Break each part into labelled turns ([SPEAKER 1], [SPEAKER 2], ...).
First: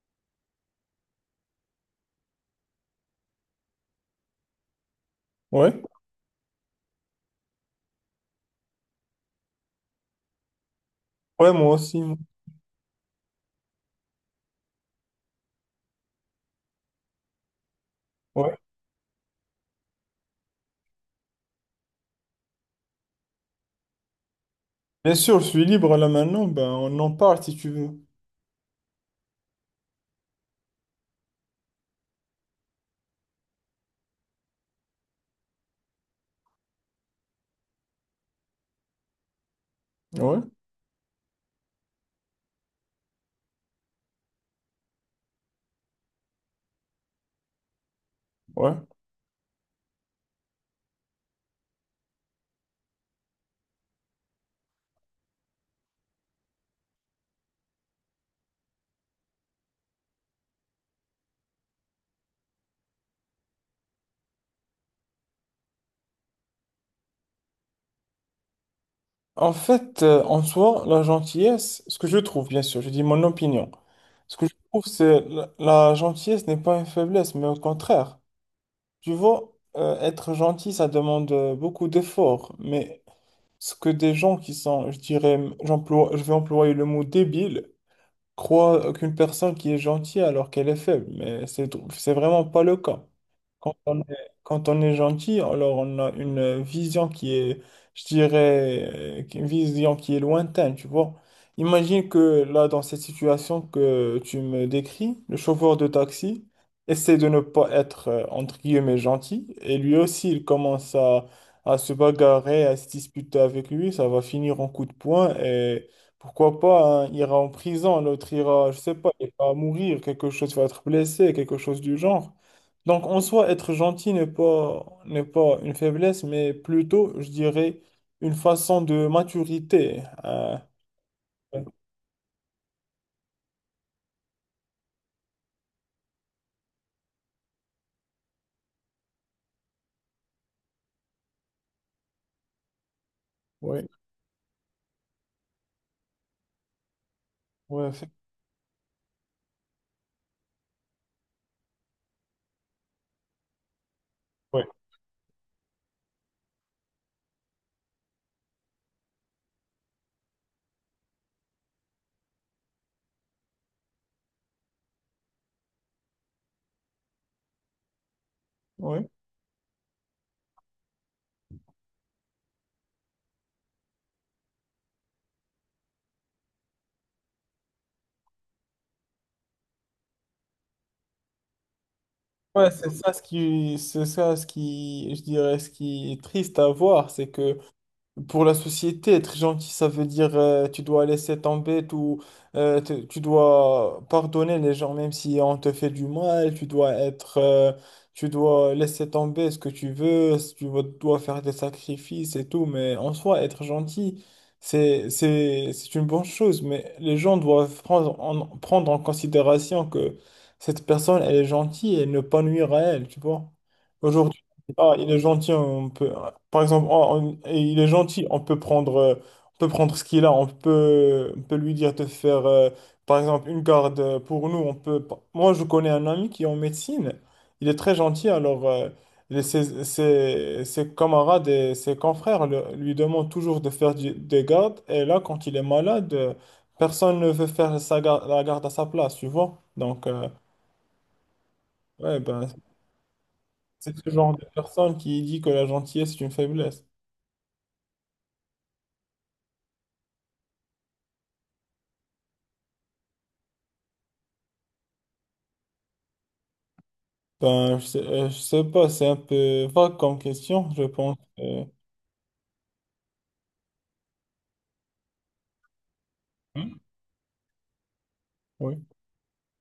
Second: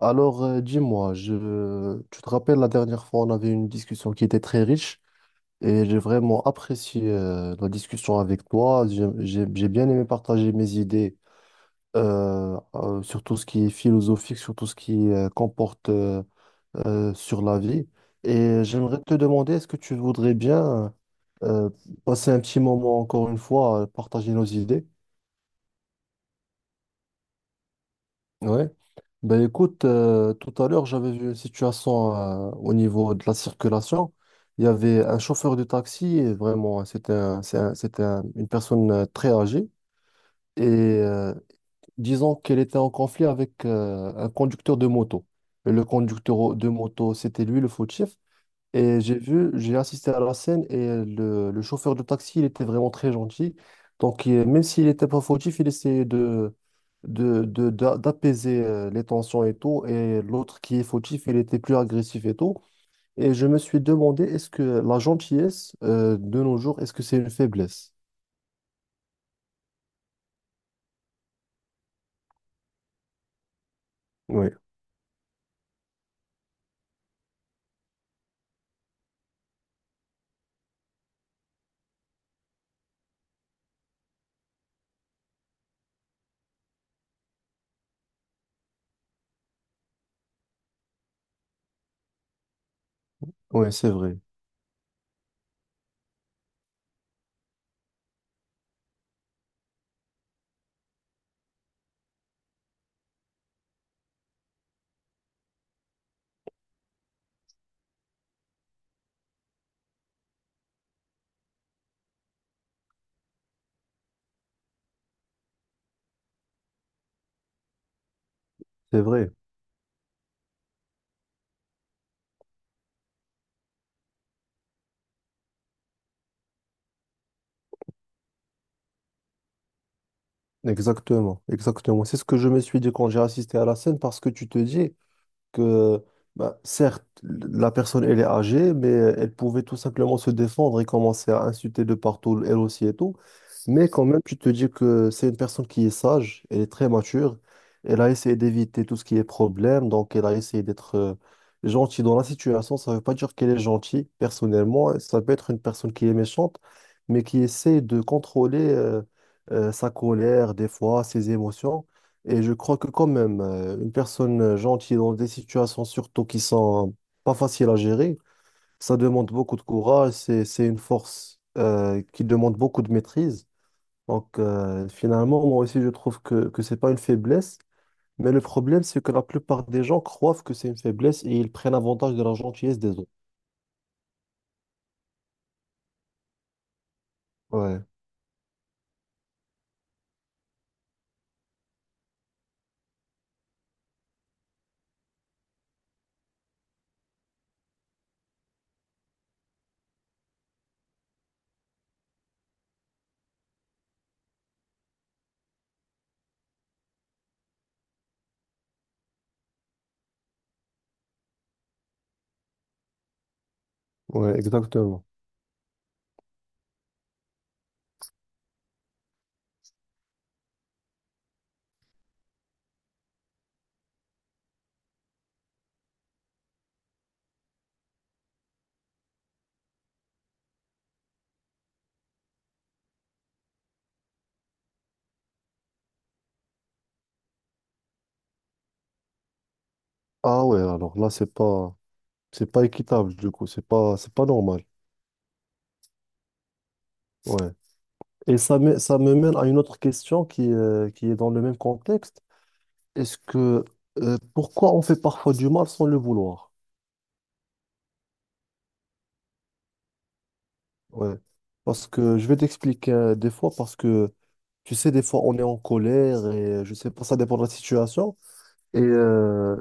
[SPEAKER 1] Alors, dis-moi, je... tu te rappelles la dernière fois, on avait une discussion qui était très riche
[SPEAKER 2] Ouais,
[SPEAKER 1] et j'ai vraiment apprécié la discussion avec toi. J'ai bien aimé partager mes idées
[SPEAKER 2] ouais, moi aussi.
[SPEAKER 1] sur tout ce qui est philosophique, sur tout ce qui comporte sur la vie.
[SPEAKER 2] Ouais.
[SPEAKER 1] Et j'aimerais te demander, est-ce que tu voudrais bien euh, passer un petit moment encore une fois, partager nos idées?
[SPEAKER 2] Bien sûr, je suis libre là maintenant, ben on en parle si tu veux.
[SPEAKER 1] Ouais. Ben écoute, tout à l'heure, j'avais vu une situation au niveau de la circulation. Il y avait un chauffeur de taxi, et vraiment, c'était un- c'est un- c'était un- une personne très âgée.
[SPEAKER 2] Ouais,
[SPEAKER 1] Et euh, disons qu'elle était en conflit avec un conducteur de moto. Et le conducteur de moto, c'était lui le fautif.
[SPEAKER 2] ouais.
[SPEAKER 1] Et j'ai vu, j'ai assisté à la scène et le chauffeur de taxi, il était vraiment très gentil. Donc, même s'il n'était pas fautif, il essayait d'apaiser les tensions et tout. Et l'autre qui est fautif, il était plus agressif et tout. Et je me suis demandé, est-ce que la gentillesse, de nos jours, est-ce que c'est une faiblesse?
[SPEAKER 2] En fait, en soi, la gentillesse, ce que je trouve, bien sûr, je dis mon opinion, ce que
[SPEAKER 1] Oui,
[SPEAKER 2] je trouve, c'est la gentillesse n'est pas une faiblesse, mais au contraire. Tu vois, être gentil, ça demande beaucoup d'efforts, mais ce que des gens qui sont, je dirais, je vais employer le mot débile, croient qu'une personne qui est gentille alors qu'elle est faible, mais c'est vraiment pas le cas.
[SPEAKER 1] oui,
[SPEAKER 2] Quand
[SPEAKER 1] c'est
[SPEAKER 2] on est,
[SPEAKER 1] vrai,
[SPEAKER 2] quand on est gentil, alors on a une vision je dirais, une vision qui est lointaine, tu vois. Imagine que là, dans cette situation que tu me décris, le chauffeur de taxi essaie de ne pas être, entre guillemets, gentil, et lui aussi, à se bagarrer, à se disputer avec lui, ça va finir en coup de poing, et pourquoi pas, hein, il ira en prison, l'autre ira, je sais
[SPEAKER 1] c'est
[SPEAKER 2] pas, il
[SPEAKER 1] vrai.
[SPEAKER 2] va mourir, quelque chose va être blessé, quelque chose du genre. Donc, en soi, être gentil n'est pas une faiblesse, mais plutôt, je dirais, une façon de maturité.
[SPEAKER 1] Exactement, exactement. C'est ce que je me suis dit quand j'ai assisté à la scène parce que tu te dis. Que bah, certes, la personne, elle est âgée, mais elle pouvait tout simplement se défendre et commencer à insulter de partout, elle aussi et tout.
[SPEAKER 2] Ouais,
[SPEAKER 1] Mais quand même, tu te dis que c'est une personne qui est sage, elle est très mature,
[SPEAKER 2] ouais,
[SPEAKER 1] elle a
[SPEAKER 2] c'est-
[SPEAKER 1] essayé d'éviter tout ce qui est problème, donc elle a essayé d'être gentille dans la situation. Ça ne veut pas dire qu'elle est gentille,
[SPEAKER 2] ouais,
[SPEAKER 1] personnellement, hein. Ça peut être une personne qui est méchante, mais qui essaie de contrôler sa colère, des fois, ses émotions. Et je crois que quand même, une personne gentille dans des situations surtout qui sont pas faciles à gérer, ça
[SPEAKER 2] ouais.
[SPEAKER 1] demande beaucoup de courage, c'est une force qui demande beaucoup de maîtrise. Donc finalement, moi aussi, je trouve que c'est pas une faiblesse, mais le problème, c'est que la plupart des gens croient que c'est une faiblesse et ils prennent avantage de la
[SPEAKER 2] Ouais,
[SPEAKER 1] gentillesse
[SPEAKER 2] c'est
[SPEAKER 1] des autres.
[SPEAKER 2] ça ce qui, c'est ça ce qui, je dirais, ce qui est triste à voir, c'est que
[SPEAKER 1] Ouais,
[SPEAKER 2] pour la société, être gentil, ça veut dire tu dois laisser tomber tout, tu dois pardonner les gens même si on te fait du mal, tu dois laisser tomber ce que tu veux, si tu veux- dois faire des sacrifices et tout, mais en soi, être gentil, c'est une bonne chose, mais les gens doivent prendre en considération que cette personne, elle est gentille et ne pas nuire à elle, tu vois.
[SPEAKER 1] ouais,
[SPEAKER 2] Aujourd'hui, ah,
[SPEAKER 1] exactement.
[SPEAKER 2] il est gentil, on peut. Par exemple, il est gentil, on peut prendre ce qu'il a, on peut lui dire de faire, par exemple, une garde pour nous. On peut, pas- moi, je connais un ami qui est en médecine, il est très gentil, alors ses camarades et ses confrères lui demandent toujours de faire des gardes, et là, quand il est malade, personne ne veut la garde à sa place, tu vois? Donc,
[SPEAKER 1] Ah ouais, alors là,
[SPEAKER 2] ouais,
[SPEAKER 1] c'est
[SPEAKER 2] ben,
[SPEAKER 1] pas équitable du coup,
[SPEAKER 2] c'est ce
[SPEAKER 1] c'est pas
[SPEAKER 2] genre de
[SPEAKER 1] normal.
[SPEAKER 2] personne qui dit que la gentillesse est une faiblesse.
[SPEAKER 1] Ouais. Et ça me mène à une autre question qui est dans le même contexte. Est-ce que pourquoi on fait parfois du mal sans le vouloir?
[SPEAKER 2] Ben, je sais pas, c'est un peu vague comme question, je pense.
[SPEAKER 1] Ouais. Parce que je vais t'expliquer des fois, parce que tu sais, des fois on est en colère et je
[SPEAKER 2] Hmm,
[SPEAKER 1] sais pas, ça dépend de la situation. Et
[SPEAKER 2] oui,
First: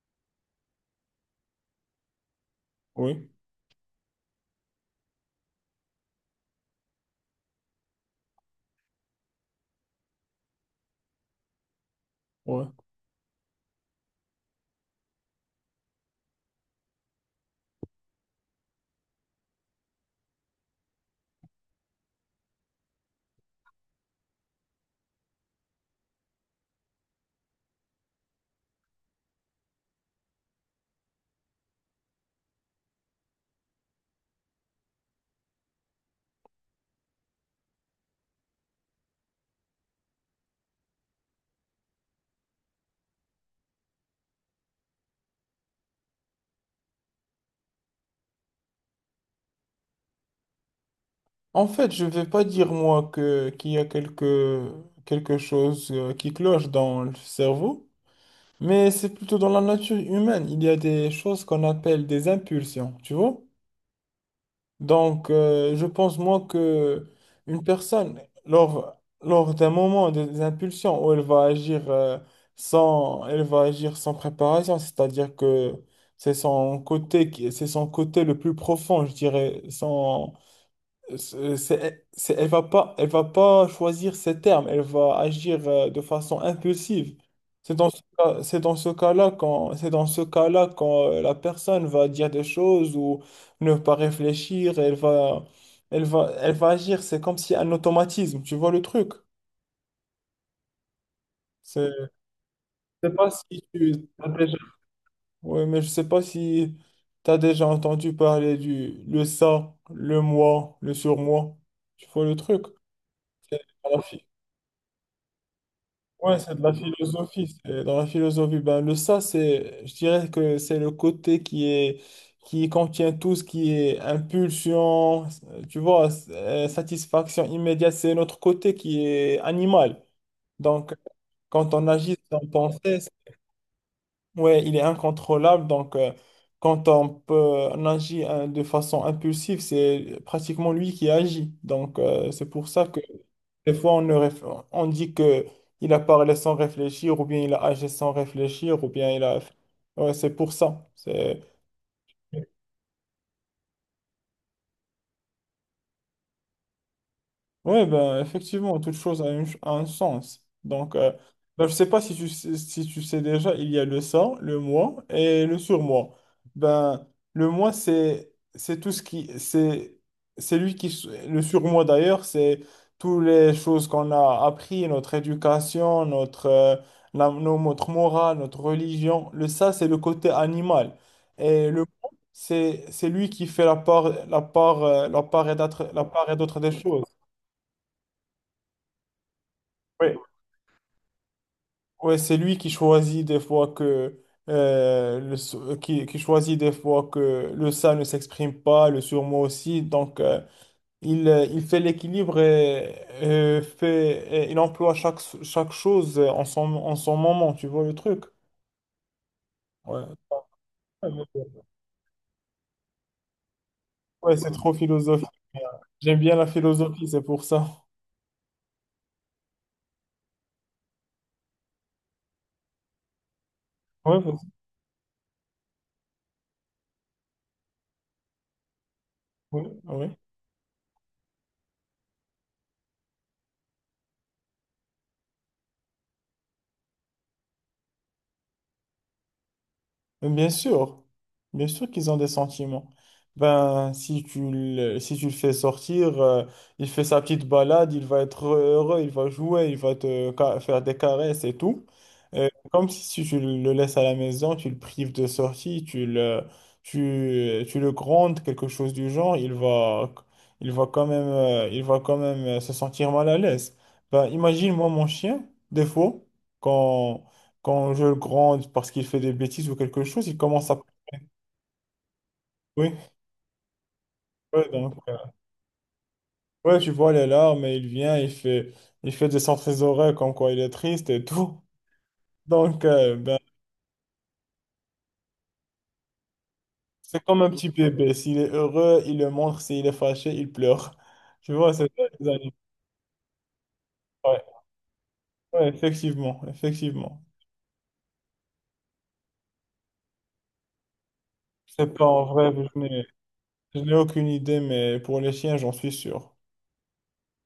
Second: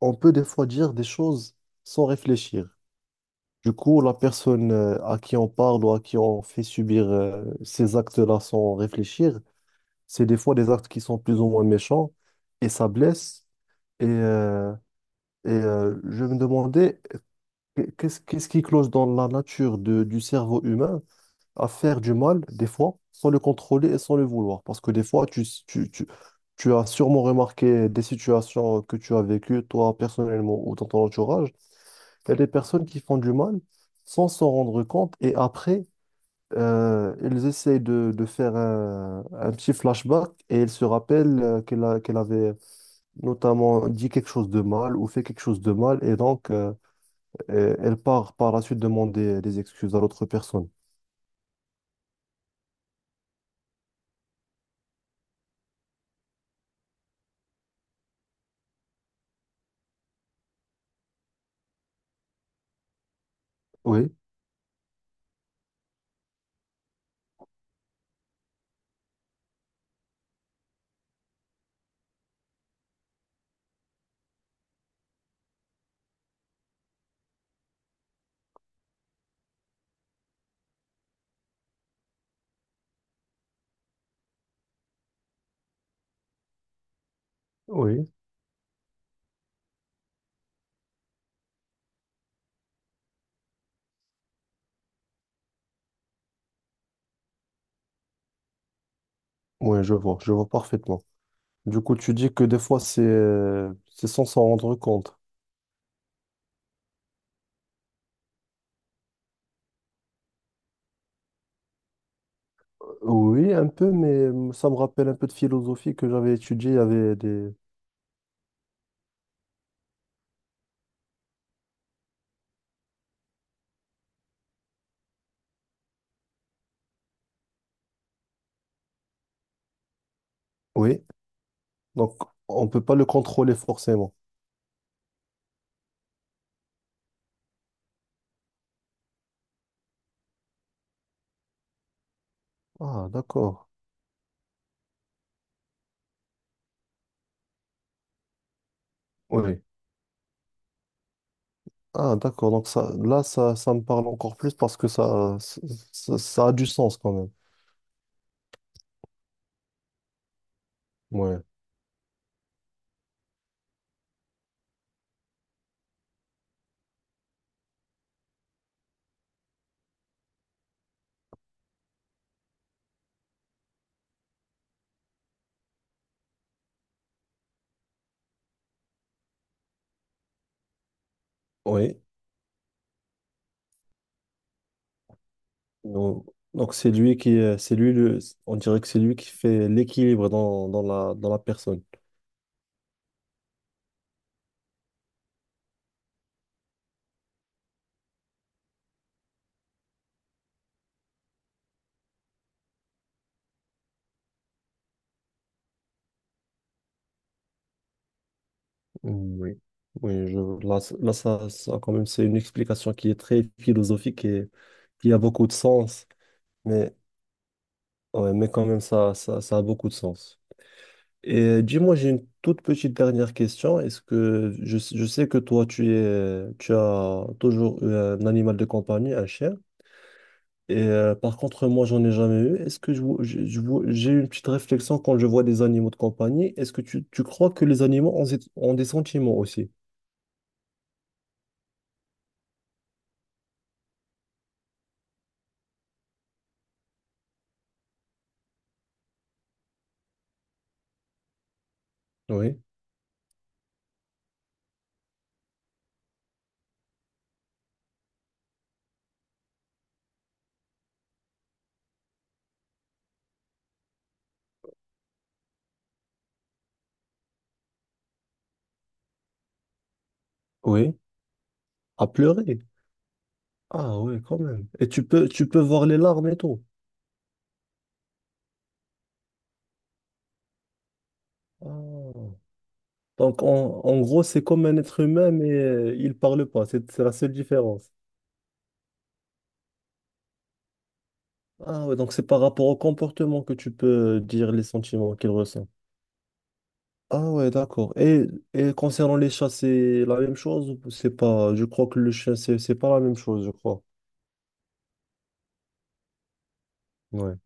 [SPEAKER 1] on peut des fois dire des choses sans réfléchir.
[SPEAKER 2] oui,
[SPEAKER 1] Du coup, la personne à qui on parle ou à qui on fait subir ces actes-là sans réfléchir, c'est des fois des actes qui sont plus ou moins méchants
[SPEAKER 2] ouais.
[SPEAKER 1] et ça blesse. Et, euh, je me demandais, qu'est-ce qui cloche dans la nature du cerveau humain à faire du mal, des fois, sans le contrôler et sans le vouloir? Parce que des fois, tu as sûrement remarqué des situations que tu as vécues, toi, personnellement, ou dans ton entourage. Il y a des personnes qui font du mal sans s'en rendre compte et après, ils essayent de faire un petit flashback et ils se rappellent qu'elle avait notamment dit quelque chose de mal ou fait quelque chose de mal, et donc elle part par la suite demander des excuses à l'autre personne.
[SPEAKER 2] En fait, je vais pas dire moi que qu'il y a quelque chose qui cloche dans le cerveau, mais c'est plutôt dans la nature humaine. Il y a des choses qu'on appelle des impulsions, tu vois?
[SPEAKER 1] Oui,
[SPEAKER 2] Donc, je pense, moi, que une personne, lors d'un moment, des impulsions où elle va agir, sans, elle va agir sans préparation, c'est-à-dire que c'est c'est son côté le plus profond, je dirais, son, c'est- elle va pas choisir ses termes, elle va agir de façon impulsive. C'est dans ce
[SPEAKER 1] oui,
[SPEAKER 2] cas, c'est dans ce cas-là quand, c'est dans ce cas-là quand la personne va dire des choses ou ne pas réfléchir, elle va agir. C'est comme si un automatisme. Tu vois le truc?
[SPEAKER 1] oui, je vois parfaitement. Du
[SPEAKER 2] C'est,
[SPEAKER 1] coup, tu dis que des fois,
[SPEAKER 2] je sais pas si
[SPEAKER 1] c'est
[SPEAKER 2] tu
[SPEAKER 1] sans
[SPEAKER 2] as
[SPEAKER 1] s'en
[SPEAKER 2] déjà,
[SPEAKER 1] rendre compte.
[SPEAKER 2] ouais, mais je sais pas si tu as déjà entendu parler du le ça, le moi, le surmoi. Tu vois le truc?
[SPEAKER 1] Oui, un peu,
[SPEAKER 2] Voilà.
[SPEAKER 1] mais ça me rappelle un peu de philosophie que j'avais
[SPEAKER 2] Ouais, c'est de la
[SPEAKER 1] étudiée. Il y avait
[SPEAKER 2] philosophie.
[SPEAKER 1] des...
[SPEAKER 2] C'est Dans la philosophie, ben, le ça, c'est, je dirais que c'est le côté qui est, qui contient tout ce qui est impulsion, tu vois, satisfaction immédiate. C'est notre côté qui est animal. Donc,
[SPEAKER 1] Oui,
[SPEAKER 2] quand on agit
[SPEAKER 1] donc
[SPEAKER 2] sans
[SPEAKER 1] on peut pas
[SPEAKER 2] penser,
[SPEAKER 1] le contrôler forcément.
[SPEAKER 2] ouais, il est incontrôlable. Donc, quand on agit hein, de façon impulsive, c'est pratiquement lui qui agit. Donc, c'est pour ça que
[SPEAKER 1] Ah, d'accord.
[SPEAKER 2] des fois, on, ne réf- on dit que il a parlé sans réfléchir, ou bien il a agi sans réfléchir, ou bien il a...
[SPEAKER 1] Oui.
[SPEAKER 2] Ouais, c'est pour ça. C'est...
[SPEAKER 1] Ah, d'accord. Donc ça, là, ça me parle encore plus parce que ça a du sens quand même.
[SPEAKER 2] Oui, ben, effectivement, toute chose a un sens. Donc,
[SPEAKER 1] Ouais.
[SPEAKER 2] ben, je sais pas si tu sais déjà, il y a le ça, le moi et le surmoi. Ben, le moi, c'est tout ce qui... c'est lui qui... s- Le surmoi, d'ailleurs, c'est toutes les choses qu'on a appris, notre éducation, notre, la- nos- notre morale, notre religion. Le ça, c'est le côté animal. Et le
[SPEAKER 1] Oui.
[SPEAKER 2] moi, c'est lui qui fait la part et d'autres la
[SPEAKER 1] Donc,
[SPEAKER 2] part et d'autre des
[SPEAKER 1] donc c'est
[SPEAKER 2] choses.
[SPEAKER 1] lui qui, on dirait que c'est lui qui fait
[SPEAKER 2] Oui.
[SPEAKER 1] l'équilibre dans la personne.
[SPEAKER 2] Ouais, c'est lui qui choisit des fois que qui choisit des fois que le ça ne s'exprime pas, le surmoi aussi. Donc il fait l'équilibre et, fait et il emploie chaque chose en son moment. Tu vois le truc?
[SPEAKER 1] Oui.
[SPEAKER 2] Ouais.
[SPEAKER 1] Oui, je, là, quand même, c'est une explication qui est très philosophique
[SPEAKER 2] Ouais, c'est
[SPEAKER 1] et
[SPEAKER 2] trop
[SPEAKER 1] qui a
[SPEAKER 2] philosophique.
[SPEAKER 1] beaucoup de sens,
[SPEAKER 2] J'aime bien la
[SPEAKER 1] mais,
[SPEAKER 2] philosophie, c'est pour ça.
[SPEAKER 1] ouais, mais quand même, ça a beaucoup de sens. Et dis-moi, j'ai une toute petite dernière question.
[SPEAKER 2] Ouais, vas-y.
[SPEAKER 1] Je sais que toi, tu as toujours eu un animal de compagnie, un chien.
[SPEAKER 2] Ouais, ouais.
[SPEAKER 1] Et par contre, moi, j'en ai jamais eu. Est-ce que je vois- j'ai une petite réflexion quand je vois des animaux de compagnie. Est-ce que tu crois que les animaux ont, ont des sentiments aussi?
[SPEAKER 2] Bien sûr, bien sûr qu'ils ont des sentiments. Ben, si tu le fais sortir, il fait sa petite balade, il va être heureux, il va jouer, il va faire des caresses et tout.
[SPEAKER 1] Oui,
[SPEAKER 2] Comme si, si tu le laisses à la maison, tu le prives de sortie, tu le grondes, quelque chose du genre, il va quand même se sentir mal à l'aise. Ben, imagine-moi mon chien, des fois, quand je le gronde parce qu'il fait des bêtises ou quelque chose, il commence à...
[SPEAKER 1] oui. À pleurer.
[SPEAKER 2] Oui,
[SPEAKER 1] Ah oui, quand même.
[SPEAKER 2] ouais,
[SPEAKER 1] Et
[SPEAKER 2] donc,
[SPEAKER 1] tu peux voir les larmes et tout.
[SPEAKER 2] ouais, tu vois les larmes et il fait descendre ses oreilles comme quoi il est triste et tout.
[SPEAKER 1] Ah.
[SPEAKER 2] Donc, ben,
[SPEAKER 1] Donc, en gros, c'est comme un être humain, mais il parle pas. C'est la seule
[SPEAKER 2] comme un petit
[SPEAKER 1] différence.
[SPEAKER 2] bébé, s'il est heureux, il le montre, s'il est fâché, il pleure. Tu vois,
[SPEAKER 1] Ah
[SPEAKER 2] c'est
[SPEAKER 1] ouais,
[SPEAKER 2] ça
[SPEAKER 1] donc c'est
[SPEAKER 2] les
[SPEAKER 1] par
[SPEAKER 2] animaux.
[SPEAKER 1] rapport au comportement que tu peux
[SPEAKER 2] Ouais,
[SPEAKER 1] dire les sentiments qu'il
[SPEAKER 2] ouais,
[SPEAKER 1] ressent.
[SPEAKER 2] effectivement, effectivement.
[SPEAKER 1] Ah ouais, d'accord. Et concernant les chats, c'est la même chose ou c'est pas... Je
[SPEAKER 2] Je sais
[SPEAKER 1] crois que
[SPEAKER 2] pas
[SPEAKER 1] le
[SPEAKER 2] en
[SPEAKER 1] chien,
[SPEAKER 2] vrai,
[SPEAKER 1] c'est pas la même chose, je
[SPEAKER 2] je
[SPEAKER 1] crois.
[SPEAKER 2] n'ai aucune idée, mais pour les chiens, j'en suis sûr.
[SPEAKER 1] Ouais.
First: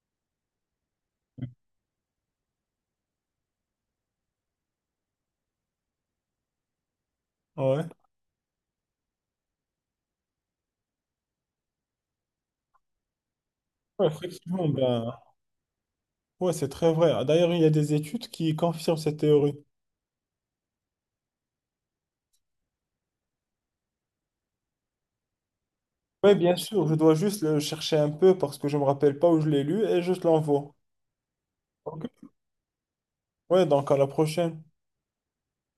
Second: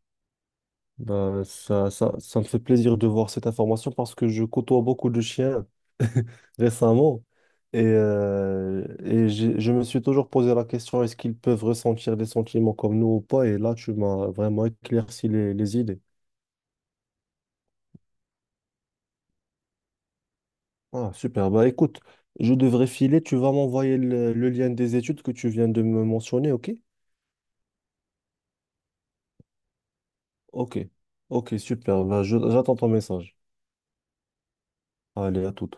[SPEAKER 1] Bah, ça me fait plaisir de voir cette information parce que je côtoie beaucoup de chiens récemment
[SPEAKER 2] Ouais.
[SPEAKER 1] je me suis toujours posé la question, est-ce qu'ils peuvent ressentir des sentiments comme nous ou pas? Et là, tu
[SPEAKER 2] Ouais,
[SPEAKER 1] m'as vraiment
[SPEAKER 2] effectivement, ben,
[SPEAKER 1] éclairci les idées.
[SPEAKER 2] ouais, c'est très vrai. D'ailleurs, il y a des études qui confirment cette théorie.
[SPEAKER 1] Ah, super. Bah écoute, je devrais filer. Tu vas m'envoyer le lien des études que tu viens de me
[SPEAKER 2] Oui,
[SPEAKER 1] mentionner,
[SPEAKER 2] bien
[SPEAKER 1] ok?
[SPEAKER 2] sûr, je dois juste le chercher un peu parce que je me rappelle pas où je l'ai lu et je te l'envoie.
[SPEAKER 1] Ok, ok,
[SPEAKER 2] Ok.
[SPEAKER 1] super. Ben, j'attends ton message.
[SPEAKER 2] Ouais, donc à la prochaine.
[SPEAKER 1] Allez, à tout.